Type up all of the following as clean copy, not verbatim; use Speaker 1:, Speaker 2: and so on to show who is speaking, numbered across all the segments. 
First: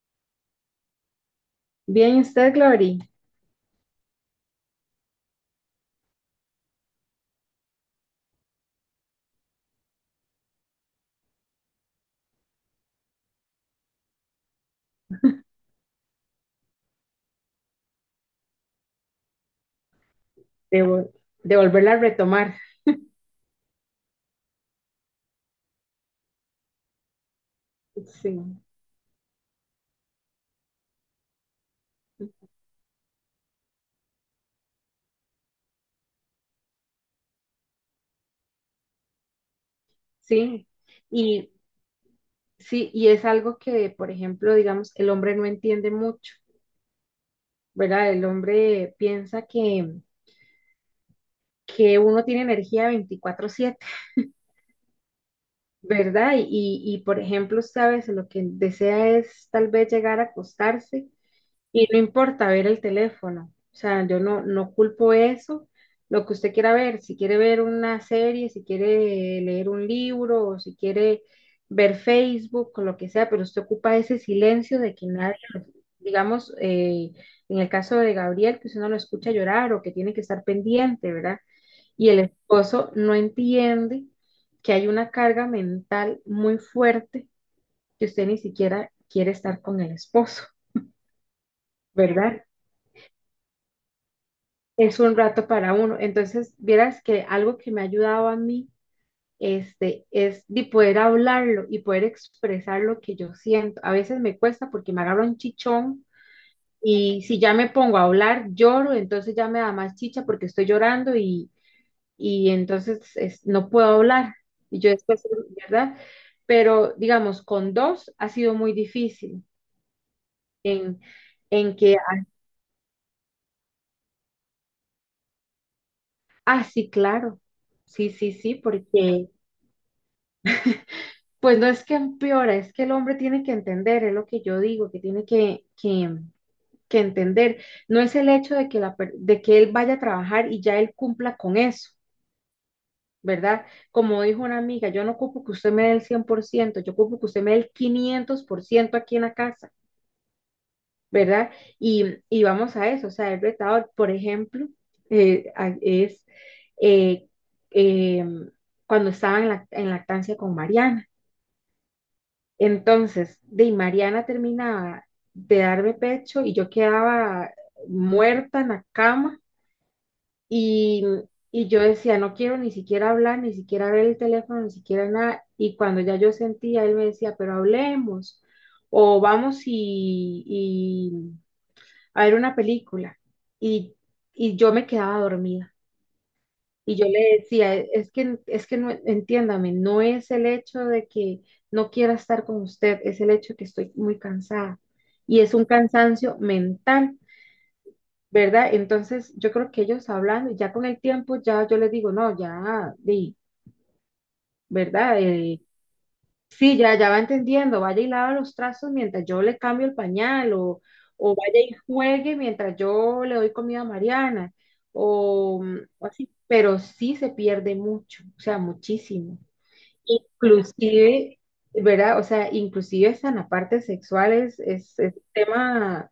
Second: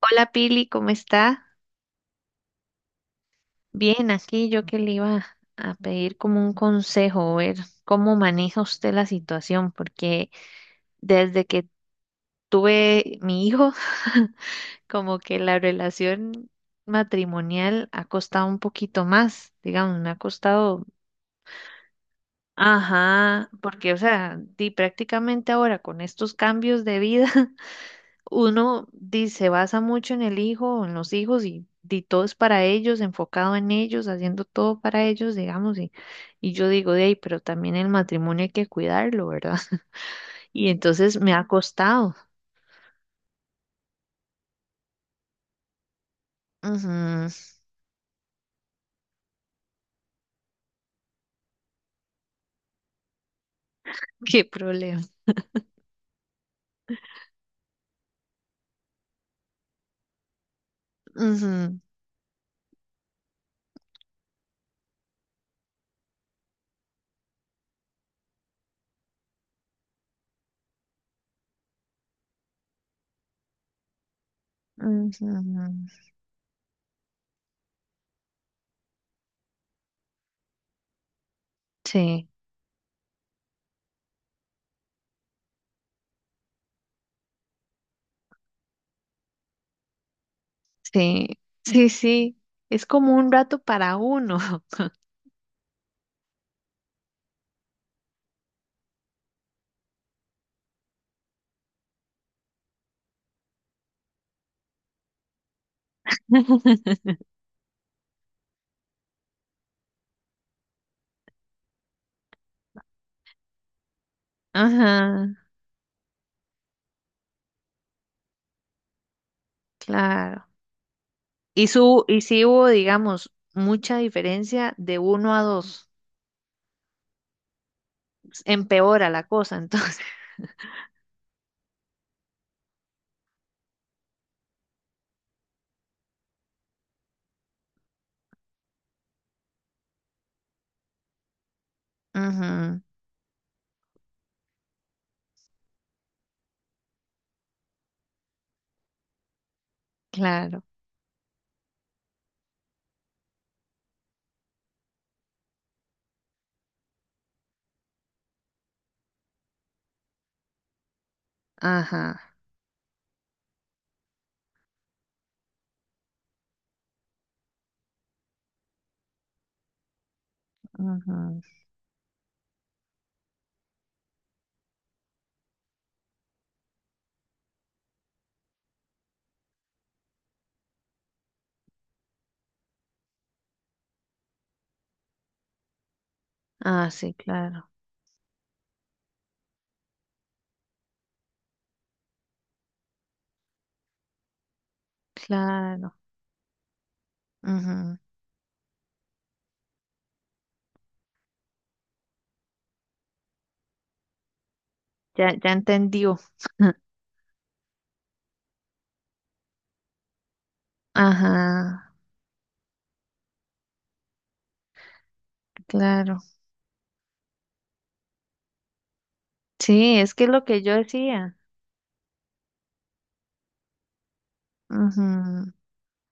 Speaker 1: Hola Pili, ¿cómo está?
Speaker 2: Bien, ¿y usted, Glory,
Speaker 1: Bien, aquí yo que le iba a pedir como un consejo, ver cómo maneja usted la situación, porque desde que tuve mi hijo, como que la relación matrimonial ha costado un poquito más, digamos, me ha costado,
Speaker 2: devolverla a retomar?
Speaker 1: ajá, porque o sea, di prácticamente ahora con estos cambios de vida
Speaker 2: Sí,
Speaker 1: uno se basa mucho en el hijo, o en los hijos y, di todo es para ellos, enfocado en ellos, haciendo todo para ellos, digamos, y yo digo, de ahí, pero también el matrimonio hay que cuidarlo, ¿verdad?
Speaker 2: sí.
Speaker 1: Y entonces me ha
Speaker 2: Y
Speaker 1: costado.
Speaker 2: sí, y es algo que, por ejemplo, digamos, el hombre no entiende mucho,
Speaker 1: Ujú,
Speaker 2: ¿verdad? El hombre piensa que uno tiene energía 24/7,
Speaker 1: qué problema.
Speaker 2: ¿verdad? Y, por ejemplo, usted a veces lo que desea es tal vez llegar a acostarse.
Speaker 1: Ujú,
Speaker 2: Y no importa ver el teléfono, o sea, yo no culpo eso, lo que usted quiera ver, si quiere ver una serie, si quiere leer un libro o si quiere ver Facebook o lo que sea, pero usted ocupa ese silencio de que
Speaker 1: ujú.
Speaker 2: nadie, digamos, en el caso de Gabriel, que usted no lo escucha llorar o que tiene que estar pendiente, ¿verdad? Y el
Speaker 1: Sí,
Speaker 2: esposo no entiende que hay una carga mental muy fuerte, que usted ni siquiera quiere estar con el esposo,
Speaker 1: sí, sí, sí.
Speaker 2: ¿verdad?
Speaker 1: Es como un rato para uno.
Speaker 2: Es un rato para uno. Entonces, vieras que algo que me ha ayudado a mí es de poder hablarlo y poder expresar lo que yo siento. A veces me cuesta porque me agarro un chichón, y si ya me pongo a hablar, lloro, entonces ya me da más chicha porque estoy llorando y entonces no puedo hablar. Y yo después,
Speaker 1: Ajá,
Speaker 2: ¿verdad? Pero digamos, con dos ha sido muy difícil
Speaker 1: claro.
Speaker 2: en,
Speaker 1: Y
Speaker 2: en que,
Speaker 1: su, y sí hubo, digamos, mucha diferencia de uno a dos.
Speaker 2: ah, sí, claro, sí, sí, sí,
Speaker 1: Empeora la
Speaker 2: porque...
Speaker 1: cosa, entonces.
Speaker 2: Pues no es que empeora, es que el hombre tiene que entender, es lo que yo digo, que tiene que entender. No es el hecho de que, la, de que él vaya a trabajar y ya él cumpla con eso,
Speaker 1: Ujú,
Speaker 2: ¿verdad? Como dijo una amiga, yo no ocupo que usted me dé el 100%, yo ocupo que usted me dé el 500% aquí en la casa,
Speaker 1: claro,
Speaker 2: ¿verdad? Y vamos a eso, o sea, el retador, por ejemplo, es eh, eh, cuando estaba en, la, en lactancia con Mariana.
Speaker 1: ajá,
Speaker 2: Entonces, de Mariana terminaba de darme pecho y yo quedaba muerta en la cama y,
Speaker 1: ujú.
Speaker 2: y yo decía, no quiero ni siquiera hablar, ni siquiera ver el teléfono, ni siquiera nada. Y cuando ya yo sentía, él me decía, pero hablemos o vamos y a ver una película. Y, y yo me quedaba dormida.
Speaker 1: Ah,
Speaker 2: Y yo
Speaker 1: sí,
Speaker 2: le
Speaker 1: claro,
Speaker 2: decía, "E, es que no, entiéndame, no es el hecho de que no quiera estar con usted, es el hecho de que estoy muy cansada". Y es un
Speaker 1: claro,
Speaker 2: cansancio mental,
Speaker 1: ujú.
Speaker 2: ¿verdad? Entonces, yo creo que ellos hablando, ya con el tiempo, ya yo les digo, no, ya, di, ¿verdad?
Speaker 1: Ya, ya entendió.
Speaker 2: Sí, ya, ya va entendiendo. Vaya y lava los trazos mientras yo le cambio el pañal, o vaya y
Speaker 1: Ajá,
Speaker 2: juegue mientras yo le doy comida a Mariana, o, o
Speaker 1: claro.
Speaker 2: así. Pero sí se pierde mucho, o sea, muchísimo.
Speaker 1: Sí, es que es lo que yo decía.
Speaker 2: Inclusive, ¿verdad? O sea, inclusive esa en la parte sexual es un
Speaker 1: Ujú,
Speaker 2: tema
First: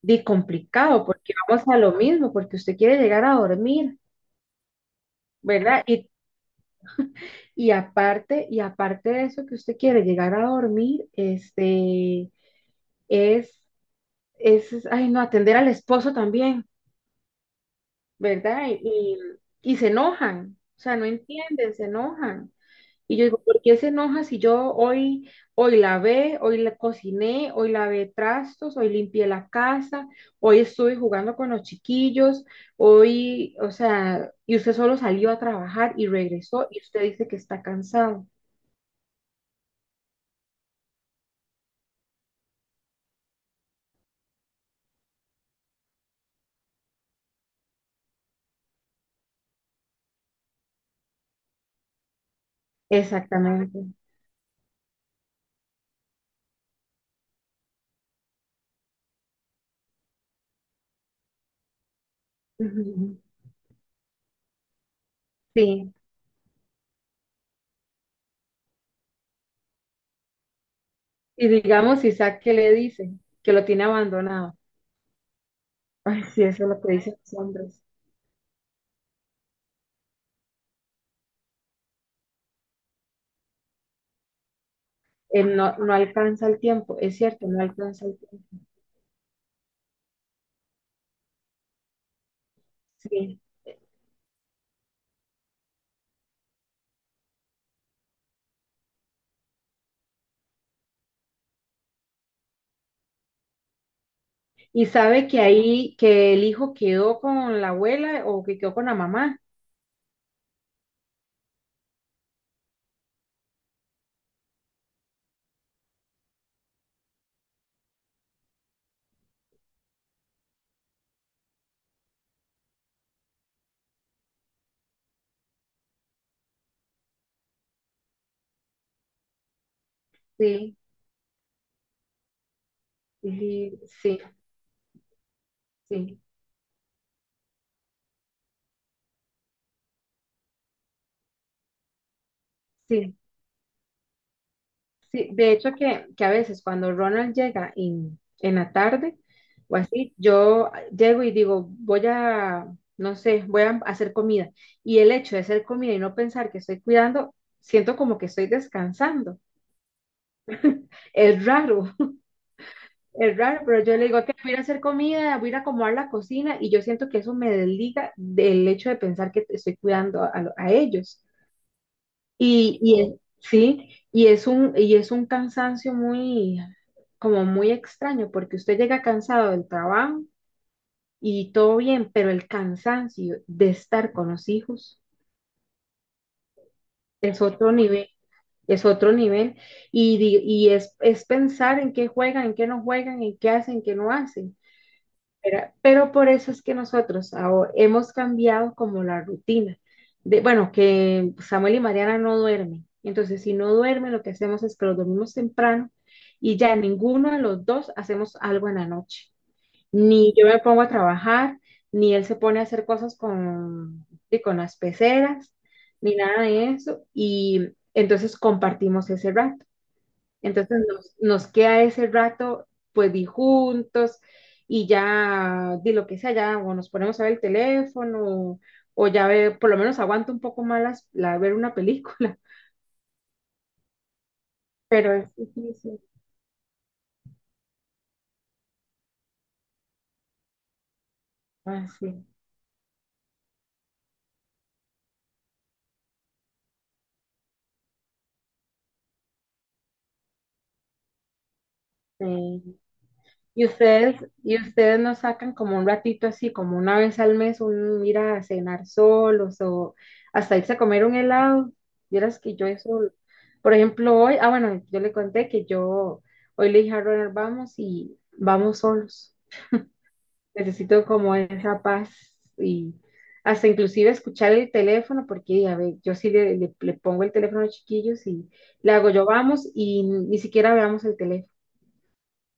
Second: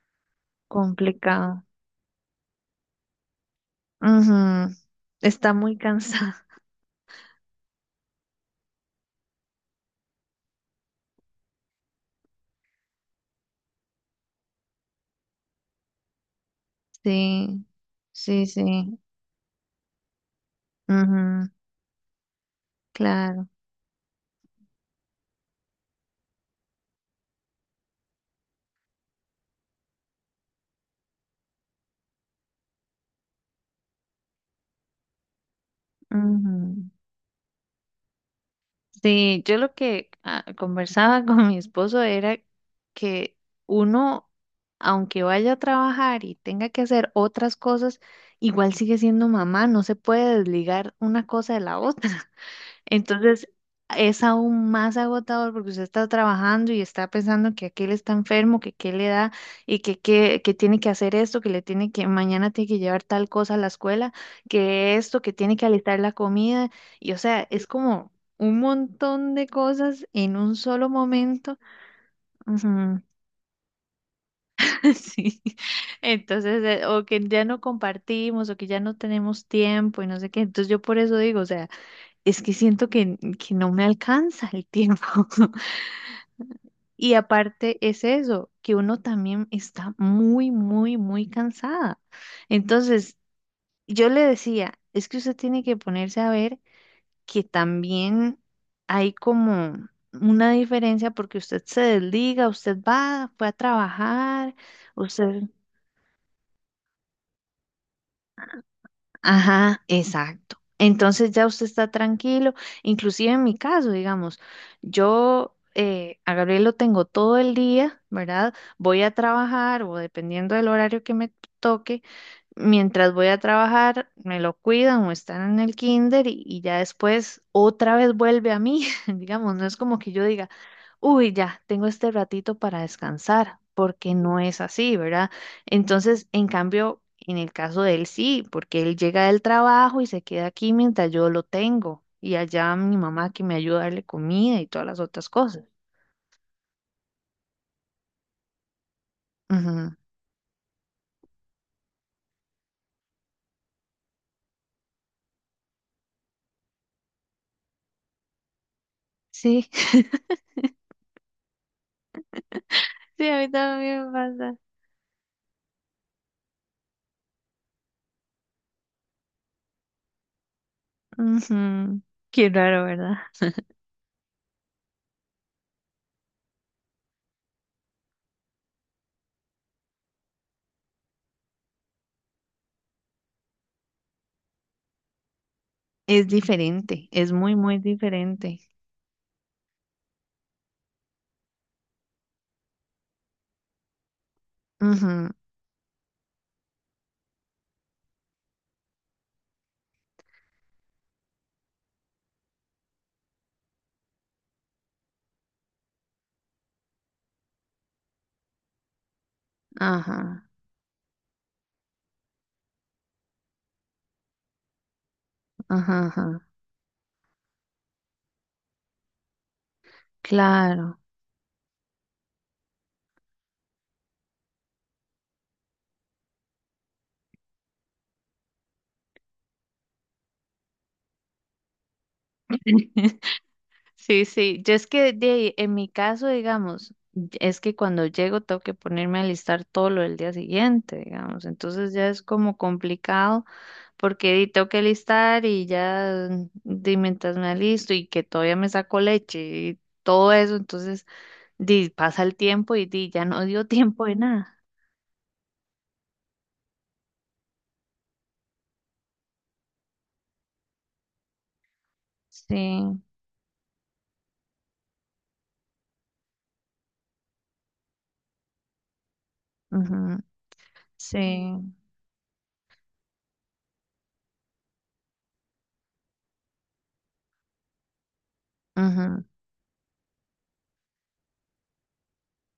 Speaker 2: de complicado, porque
Speaker 1: complicado.
Speaker 2: vamos a lo mismo, porque usted quiere llegar a dormir,
Speaker 1: Ujú, está muy
Speaker 2: ¿verdad?
Speaker 1: cansada.
Speaker 2: Y aparte de eso que usted quiere llegar a dormir, es, es, ay, no, atender al esposo también,
Speaker 1: Sí, sí,
Speaker 2: ¿verdad?
Speaker 1: sí.
Speaker 2: Y se enojan, o sea, no
Speaker 1: Ujú,
Speaker 2: entienden, se enojan. Y yo digo,
Speaker 1: claro.
Speaker 2: ¿por qué se enoja si yo hoy, lavé, hoy la cociné, hoy lavé trastos, hoy limpié la casa, hoy estuve jugando con los chiquillos, hoy, o sea, y usted solo salió a trabajar y regresó y
Speaker 1: Ujú.
Speaker 2: usted dice que está cansado.
Speaker 1: Sí, yo lo que conversaba con mi esposo era que uno, aunque vaya a trabajar y tenga que hacer otras cosas, igual sigue siendo mamá, no se puede desligar una cosa de la otra. Entonces
Speaker 2: Exactamente.
Speaker 1: es aún más agotador porque usted está trabajando y está pensando que aquel está enfermo, que qué le da que tiene que hacer esto, que le tiene que, mañana tiene que llevar
Speaker 2: Ujú.
Speaker 1: tal cosa a la escuela, que esto, que tiene que
Speaker 2: Sí.
Speaker 1: alistar la comida. Y o sea, es como un montón de cosas en un solo
Speaker 2: Y
Speaker 1: momento.
Speaker 2: digamos, Isaac, ¿qué le
Speaker 1: Ujú.
Speaker 2: dice? Que lo tiene abandonado.
Speaker 1: Sí.
Speaker 2: Ay, sí,
Speaker 1: Entonces,
Speaker 2: eso es lo que
Speaker 1: o
Speaker 2: dicen
Speaker 1: que
Speaker 2: los
Speaker 1: ya no
Speaker 2: hombres.
Speaker 1: compartimos, o que ya no tenemos tiempo y no sé qué. Entonces yo por eso digo, o sea. Es que siento que no me alcanza el tiempo.
Speaker 2: Él no, no alcanza el tiempo,
Speaker 1: Y
Speaker 2: es cierto, no
Speaker 1: aparte es
Speaker 2: alcanza el tiempo.
Speaker 1: eso, que uno también está muy, muy, muy cansada. Entonces,
Speaker 2: Sí.
Speaker 1: yo le decía, es que usted tiene que ponerse a ver que también hay como una diferencia porque usted se desliga, usted va, fue a trabajar,
Speaker 2: Y sabe que
Speaker 1: usted
Speaker 2: ahí, que el hijo quedó con la abuela o que quedó con la mamá.
Speaker 1: ajá, exacto. Entonces ya usted está tranquilo, inclusive en mi caso, digamos, yo a Gabriel lo tengo todo el día, ¿verdad? Voy a trabajar o dependiendo del horario que me toque. Mientras voy a trabajar, me lo cuidan o están en el kinder y ya después otra vez vuelve a mí, digamos, no es como que yo diga,
Speaker 2: Sí,
Speaker 1: uy, ya, tengo este ratito para descansar,
Speaker 2: sí,
Speaker 1: porque
Speaker 2: sí,
Speaker 1: no es así, ¿verdad?
Speaker 2: sí,
Speaker 1: Entonces, en cambio, en el caso de él sí, porque él llega del trabajo y se queda aquí mientras yo lo tengo y allá mi
Speaker 2: sí.
Speaker 1: mamá que me ayuda a darle comida y todas las otras
Speaker 2: Sí. De
Speaker 1: cosas.
Speaker 2: hecho, que a veces cuando Ronald llega en la tarde o
Speaker 1: Ujú.
Speaker 2: así, yo llego y digo, voy a, no sé, voy a hacer comida. Y el hecho de hacer comida y no pensar que estoy cuidando, siento como que estoy descansando.
Speaker 1: Sí,
Speaker 2: Es raro.
Speaker 1: sí,
Speaker 2: Es
Speaker 1: a mí
Speaker 2: raro, pero yo
Speaker 1: también
Speaker 2: le
Speaker 1: me
Speaker 2: digo que voy a
Speaker 1: pasa.
Speaker 2: ir a hacer comida, voy a ir a acomodar la cocina y yo siento que eso me desliga del hecho de pensar que estoy cuidando a, a ellos.
Speaker 1: Ujú. Qué
Speaker 2: Y,
Speaker 1: raro,
Speaker 2: y es-
Speaker 1: ¿verdad?
Speaker 2: sí, y es un cansancio muy, como muy extraño, porque usted llega cansado del trabajo y todo bien, pero el cansancio de estar con los hijos
Speaker 1: Es diferente, es
Speaker 2: es
Speaker 1: muy,
Speaker 2: otro
Speaker 1: muy
Speaker 2: nivel,
Speaker 1: diferente.
Speaker 2: es otro nivel. Y, es pensar en qué juegan, en qué no juegan, en qué hacen, en qué no hacen.
Speaker 1: Ujú,
Speaker 2: Pero por eso es que nosotros hemos cambiado como la rutina. De, bueno, que Samuel y Mariana no duermen. Entonces, si no duermen, lo que hacemos es que los dormimos temprano y ya ninguno de los dos hacemos algo en la noche. Ni
Speaker 1: ajá,
Speaker 2: yo me pongo a trabajar, ni él se pone a hacer cosas con, y con las peceras,
Speaker 1: ajá,
Speaker 2: ni nada
Speaker 1: ajá,
Speaker 2: de eso. Y entonces compartimos ese rato. Entonces
Speaker 1: claro.
Speaker 2: nos, nos queda ese rato, pues, di juntos, y ya di lo que sea, ya o nos ponemos a ver el teléfono o ya ve, por lo menos aguanto un poco más la, ver una película,
Speaker 1: Sí, sí, yo es que
Speaker 2: pero es
Speaker 1: de ahí, en mi
Speaker 2: difícil.
Speaker 1: caso, digamos, es que cuando llego tengo que ponerme a listar todo lo del día siguiente, digamos,
Speaker 2: Ah,
Speaker 1: entonces ya es
Speaker 2: sí,
Speaker 1: como complicado porque di, tengo que listar y ya di, mientras me alisto y que todavía me saco leche y todo eso, entonces di, pasa el tiempo
Speaker 2: sí.
Speaker 1: y di, ya no dio tiempo de nada.
Speaker 2: Y ustedes no sacan como un ratito así, como una vez al mes, un ir a cenar solos o hasta irse a comer un helado. Vieras que yo
Speaker 1: Sí,
Speaker 2: eso, por ejemplo, hoy, ah, bueno, yo le conté que yo hoy le dije a Ronald, vamos y vamos solos.
Speaker 1: ujú,
Speaker 2: Necesito como
Speaker 1: sí.
Speaker 2: esa paz y hasta inclusive escuchar el teléfono, porque a ver, yo sí le pongo el teléfono a los chiquillos y le hago
Speaker 1: Ujú,
Speaker 2: yo vamos y ni siquiera veamos el teléfono.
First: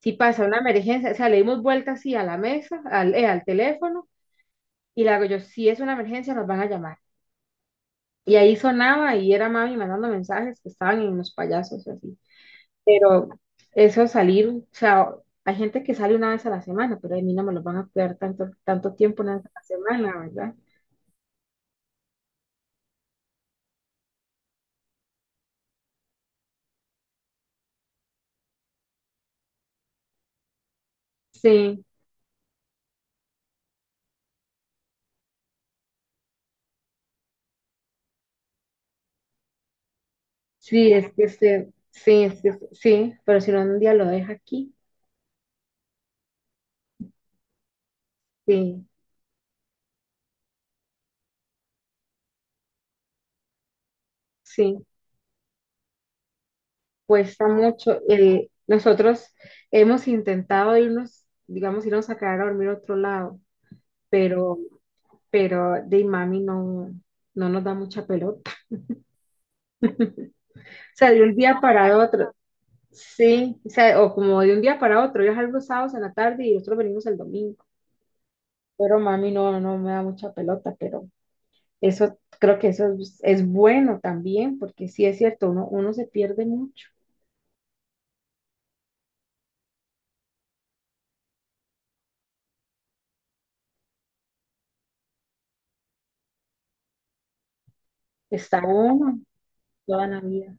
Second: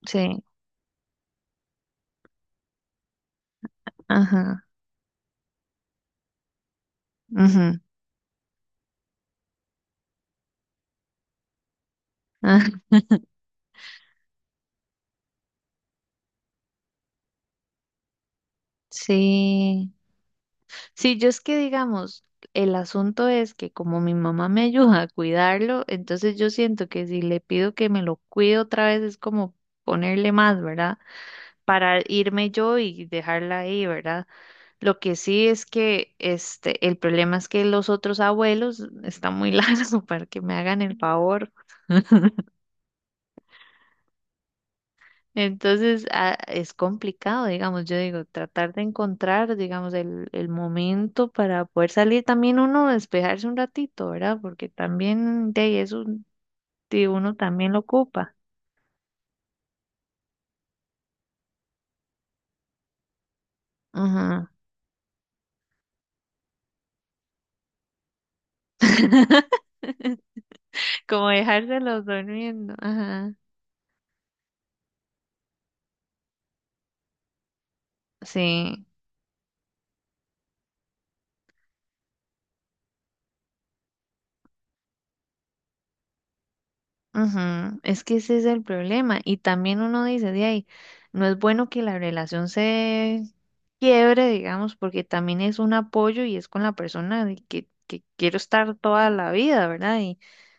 Speaker 2: Si
Speaker 1: sí,
Speaker 2: pasa una emergencia, o sea, le dimos vuelta así a la mesa, al teléfono,
Speaker 1: ajá,
Speaker 2: y le hago yo, si es una emergencia, nos van a llamar.
Speaker 1: ujú,
Speaker 2: Y ahí sonaba y era mami mandando mensajes que estaban en los payasos y así.
Speaker 1: ah,
Speaker 2: Pero eso salir, o sea, hay gente que sale una vez a la semana, pero a mí no me lo van a cuidar tanto, tanto tiempo una vez a la
Speaker 1: sí.
Speaker 2: semana, ¿verdad?
Speaker 1: Sí, yo es que digamos, el asunto es que como mi mamá me ayuda a cuidarlo, entonces yo siento que si le pido que me lo cuide otra vez es como ponerle más, ¿verdad?
Speaker 2: Sí,
Speaker 1: Para irme yo y dejarla ahí, ¿verdad? Lo que sí es que este, el problema es que los otros abuelos están muy largos para que me hagan
Speaker 2: sí,
Speaker 1: el
Speaker 2: es que
Speaker 1: favor.
Speaker 2: sí, es sí, pero si no un día lo deja aquí,
Speaker 1: Entonces, es complicado, digamos, yo digo, tratar de
Speaker 2: sí,
Speaker 1: encontrar, digamos, el momento para poder salir también uno, a despejarse un ratito, ¿verdad? Porque
Speaker 2: sí.
Speaker 1: también de ahí eso de uno
Speaker 2: Cuesta
Speaker 1: también lo
Speaker 2: mucho.
Speaker 1: ocupa.
Speaker 2: El, nosotros hemos intentado irnos, digamos, irnos a quedar a dormir a otro lado,
Speaker 1: Ajá.
Speaker 2: pero, pero de mami no, no nos da mucha pelota. O sea, de
Speaker 1: Como
Speaker 2: un día para
Speaker 1: dejárselos
Speaker 2: otro,
Speaker 1: durmiendo. Ajá.
Speaker 2: sí, o sea, o como de un día para otro, yo salgo los sábados en la tarde y nosotros venimos el domingo,
Speaker 1: Sí.
Speaker 2: pero mami no, no me da mucha pelota, pero eso, creo que eso es bueno también, porque sí es cierto, uno, uno se pierde mucho,
Speaker 1: Ujú, es que ese es el problema. Y también uno dice, de ahí, no es bueno que la relación se quiebre, digamos, porque también es un apoyo y es con la persona de que quiero
Speaker 2: está
Speaker 1: estar toda
Speaker 2: uno
Speaker 1: la vida, ¿verdad?
Speaker 2: toda la vida,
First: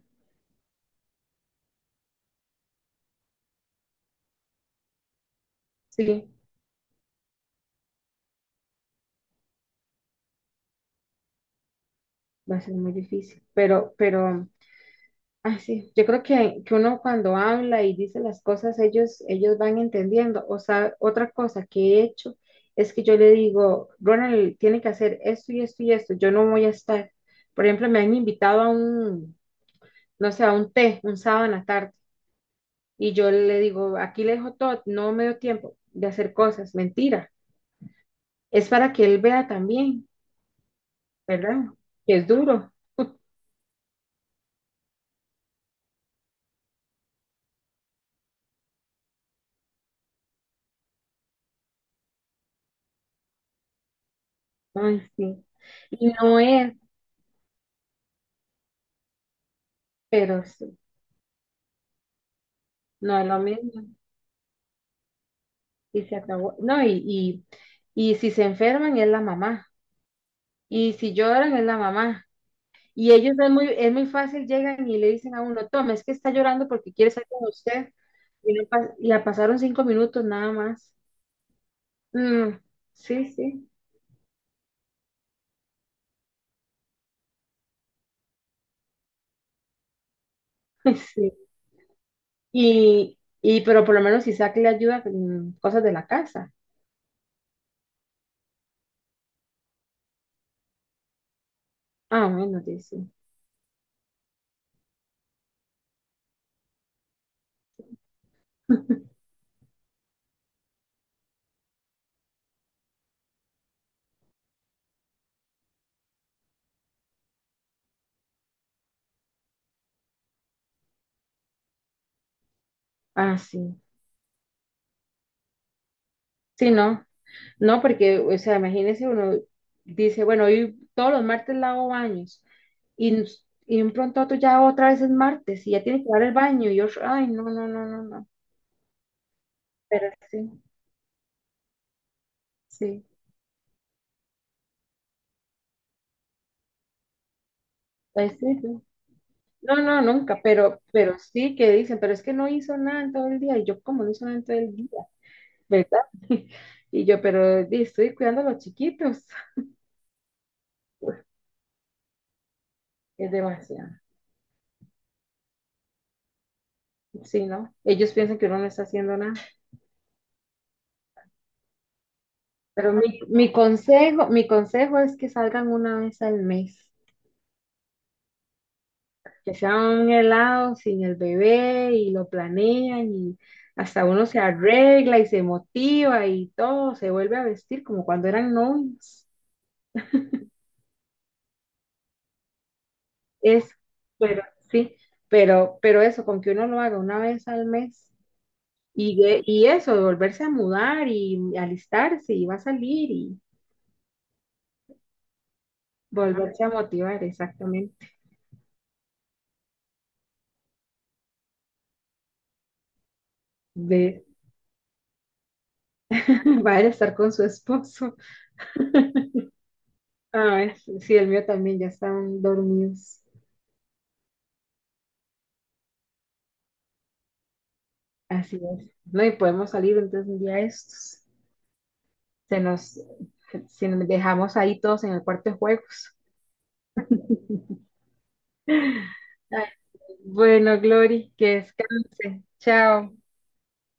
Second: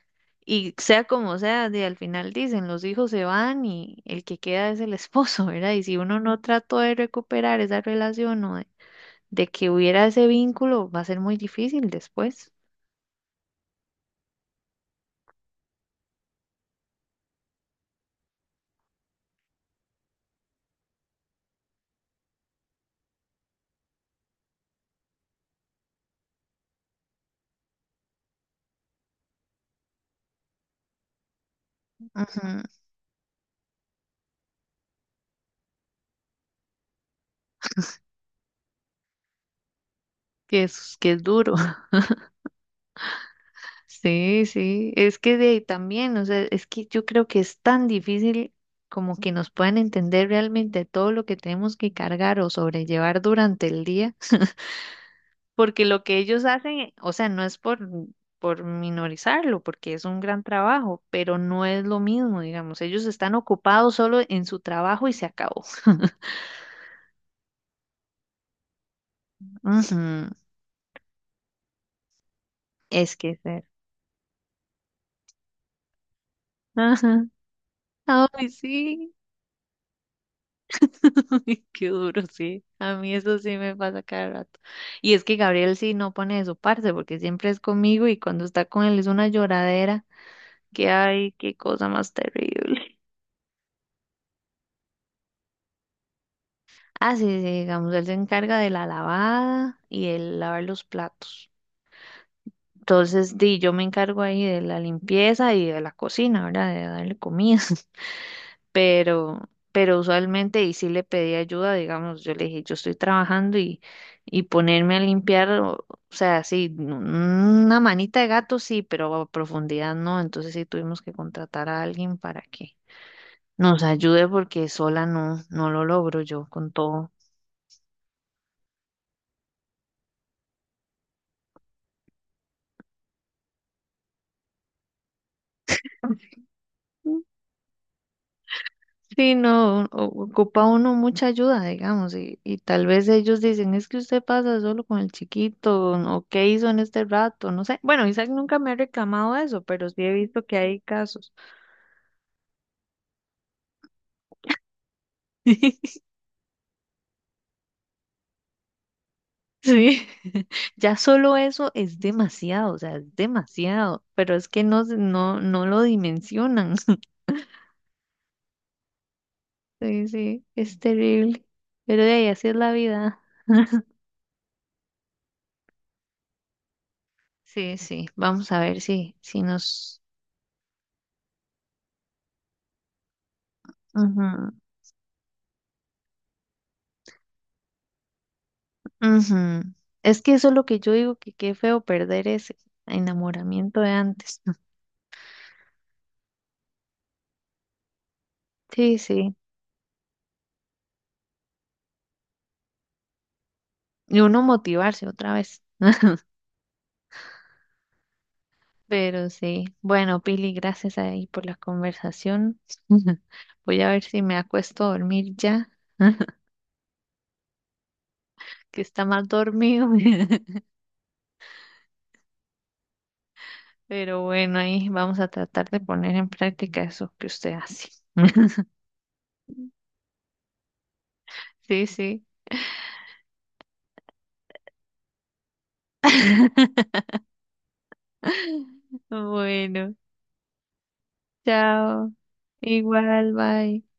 Speaker 1: Y sea como sea, de al final dicen, los hijos se van y el que queda es el esposo, ¿verdad? Y si uno
Speaker 2: sí.
Speaker 1: no trató de recuperar esa relación o de que hubiera ese vínculo, va a ser muy difícil después.
Speaker 2: Va a ser muy difícil, pero, ah, sí, yo creo que uno cuando habla y dice las cosas, ellos van entendiendo. O sea, otra cosa que he hecho es que yo le digo, Ronald, tiene que hacer esto y esto y esto, yo no voy a estar. Por ejemplo, me han invitado a un, no sé, a un té, un sábado en la tarde,
Speaker 1: Ujú,
Speaker 2: y yo le digo, aquí le dejo todo, no me dio tiempo de hacer cosas, mentira. Es para que él vea también,
Speaker 1: que es, que es duro.
Speaker 2: ¿verdad? Que es duro.
Speaker 1: Sí, sí, es que de ahí también, o sea, es que yo creo que es tan difícil como que nos puedan entender realmente todo lo que tenemos que cargar o sobrellevar durante el día,
Speaker 2: Ay, sí.
Speaker 1: porque lo
Speaker 2: Y
Speaker 1: que
Speaker 2: no
Speaker 1: ellos
Speaker 2: es,
Speaker 1: hacen, o sea, no es por minorizarlo, porque es un gran
Speaker 2: pero sí.
Speaker 1: trabajo, pero no es lo mismo, digamos, ellos
Speaker 2: No es
Speaker 1: están
Speaker 2: lo mismo.
Speaker 1: ocupados solo en su trabajo y se acabó.
Speaker 2: Y se acabó. No, y si se enferman es la mamá.
Speaker 1: Ujú,
Speaker 2: Y si lloran es la mamá. Y
Speaker 1: es que
Speaker 2: ellos
Speaker 1: ser.
Speaker 2: es muy fácil, llegan y le dicen a uno, toma, es que está llorando porque quiere
Speaker 1: Ajá.
Speaker 2: estar con usted.
Speaker 1: Ay,
Speaker 2: Y no y
Speaker 1: sí.
Speaker 2: la pasaron 5 minutos nada más.
Speaker 1: Qué duro,
Speaker 2: Mm,
Speaker 1: sí. A mí
Speaker 2: sí,
Speaker 1: eso sí
Speaker 2: sí,
Speaker 1: me pasa cada rato. Y es que Gabriel sí no pone de su parte porque siempre es conmigo y cuando está con él es una lloradera. Que ay,
Speaker 2: sí.
Speaker 1: qué cosa más terrible.
Speaker 2: Y pero por lo menos Isaac le ayuda con cosas de la casa.
Speaker 1: Ah, sí, sí, digamos, él se encarga de la lavada y el lavar los platos.
Speaker 2: Ah, bueno, dice.
Speaker 1: Entonces, di, yo me encargo ahí de la limpieza y de la cocina, ¿verdad? De darle comida. pero, pero usualmente sí le pedí ayuda, digamos, yo le dije, yo estoy trabajando y ponerme a limpiar, o sea, sí, una manita de gato sí, pero a profundidad no, entonces sí tuvimos que contratar a alguien para que
Speaker 2: Ah, sí.
Speaker 1: nos ayude porque sola no, no lo logro yo con
Speaker 2: Sí, no.
Speaker 1: todo.
Speaker 2: No, porque, o sea, imagínese uno dice, bueno, hoy todos los martes lavo baños y, y de un pronto a otro ya otra vez es martes y ya tiene que lavar el baño y yo, ay, no, no, no, no, no,
Speaker 1: Sí, no,
Speaker 2: pero sí,
Speaker 1: ocupa uno mucha ayuda, digamos, y tal
Speaker 2: sí,
Speaker 1: vez ellos dicen, es que usted pasa solo con el chiquito, ¿no? O qué hizo en este rato, no sé. Bueno, Isaac
Speaker 2: pues sí,
Speaker 1: nunca me ha
Speaker 2: sí.
Speaker 1: reclamado eso,
Speaker 2: No,
Speaker 1: pero sí
Speaker 2: no,
Speaker 1: he
Speaker 2: nunca,
Speaker 1: visto que hay
Speaker 2: pero
Speaker 1: casos.
Speaker 2: sí que dicen, pero es que no hizo nada en todo el día y yo, como no hizo nada en todo el día? ¿Verdad? Y yo, pero di, estoy cuidando a los chiquitos.
Speaker 1: Sí, ya solo eso es demasiado, o sea, es
Speaker 2: Es demasiado.
Speaker 1: demasiado, pero es que no, no, no lo dimensionan.
Speaker 2: Sí, ¿no? Ellos piensan que uno no está haciendo nada.
Speaker 1: Sí, sí, es terrible, pero de ahí así es la
Speaker 2: Pero mi,
Speaker 1: vida.
Speaker 2: mi consejo, mi consejo es que salgan una vez al mes,
Speaker 1: Sí, sí, vamos a ver si, si
Speaker 2: que sea
Speaker 1: nos...
Speaker 2: un helado sin el bebé y lo planean y hasta uno se arregla y se motiva y todo, se vuelve a vestir como cuando eran novios.
Speaker 1: Ujú. Es que eso es lo que yo digo, que qué feo perder ese
Speaker 2: Es,
Speaker 1: enamoramiento de antes.
Speaker 2: pero
Speaker 1: ¿No?
Speaker 2: sí, pero eso, con que uno lo haga una vez al mes
Speaker 1: Sí,
Speaker 2: y,
Speaker 1: sí.
Speaker 2: y eso, de volverse a mudar y alistarse y va a salir y
Speaker 1: Y uno motivarse otra vez.
Speaker 2: volverse a motivar, exactamente,
Speaker 1: Pero sí. Bueno, Pili, gracias ahí por la conversación. Voy a ver si
Speaker 2: de
Speaker 1: me acuesto a dormir ya,
Speaker 2: va a estar con su esposo.
Speaker 1: que está mal dormido.
Speaker 2: Ah, sí, el mío también, ya están dormidos.
Speaker 1: Pero bueno, ahí vamos a tratar de poner en práctica eso que usted hace.
Speaker 2: Así es. No, y podemos salir entonces un día de estos.
Speaker 1: Sí, sí.
Speaker 2: Se nos, si nos dejamos ahí todos en el cuarto de juegos. Ay,
Speaker 1: Bueno,
Speaker 2: bueno, Glory, que
Speaker 1: chao.
Speaker 2: descanse. Chao.
Speaker 1: Igual, bye.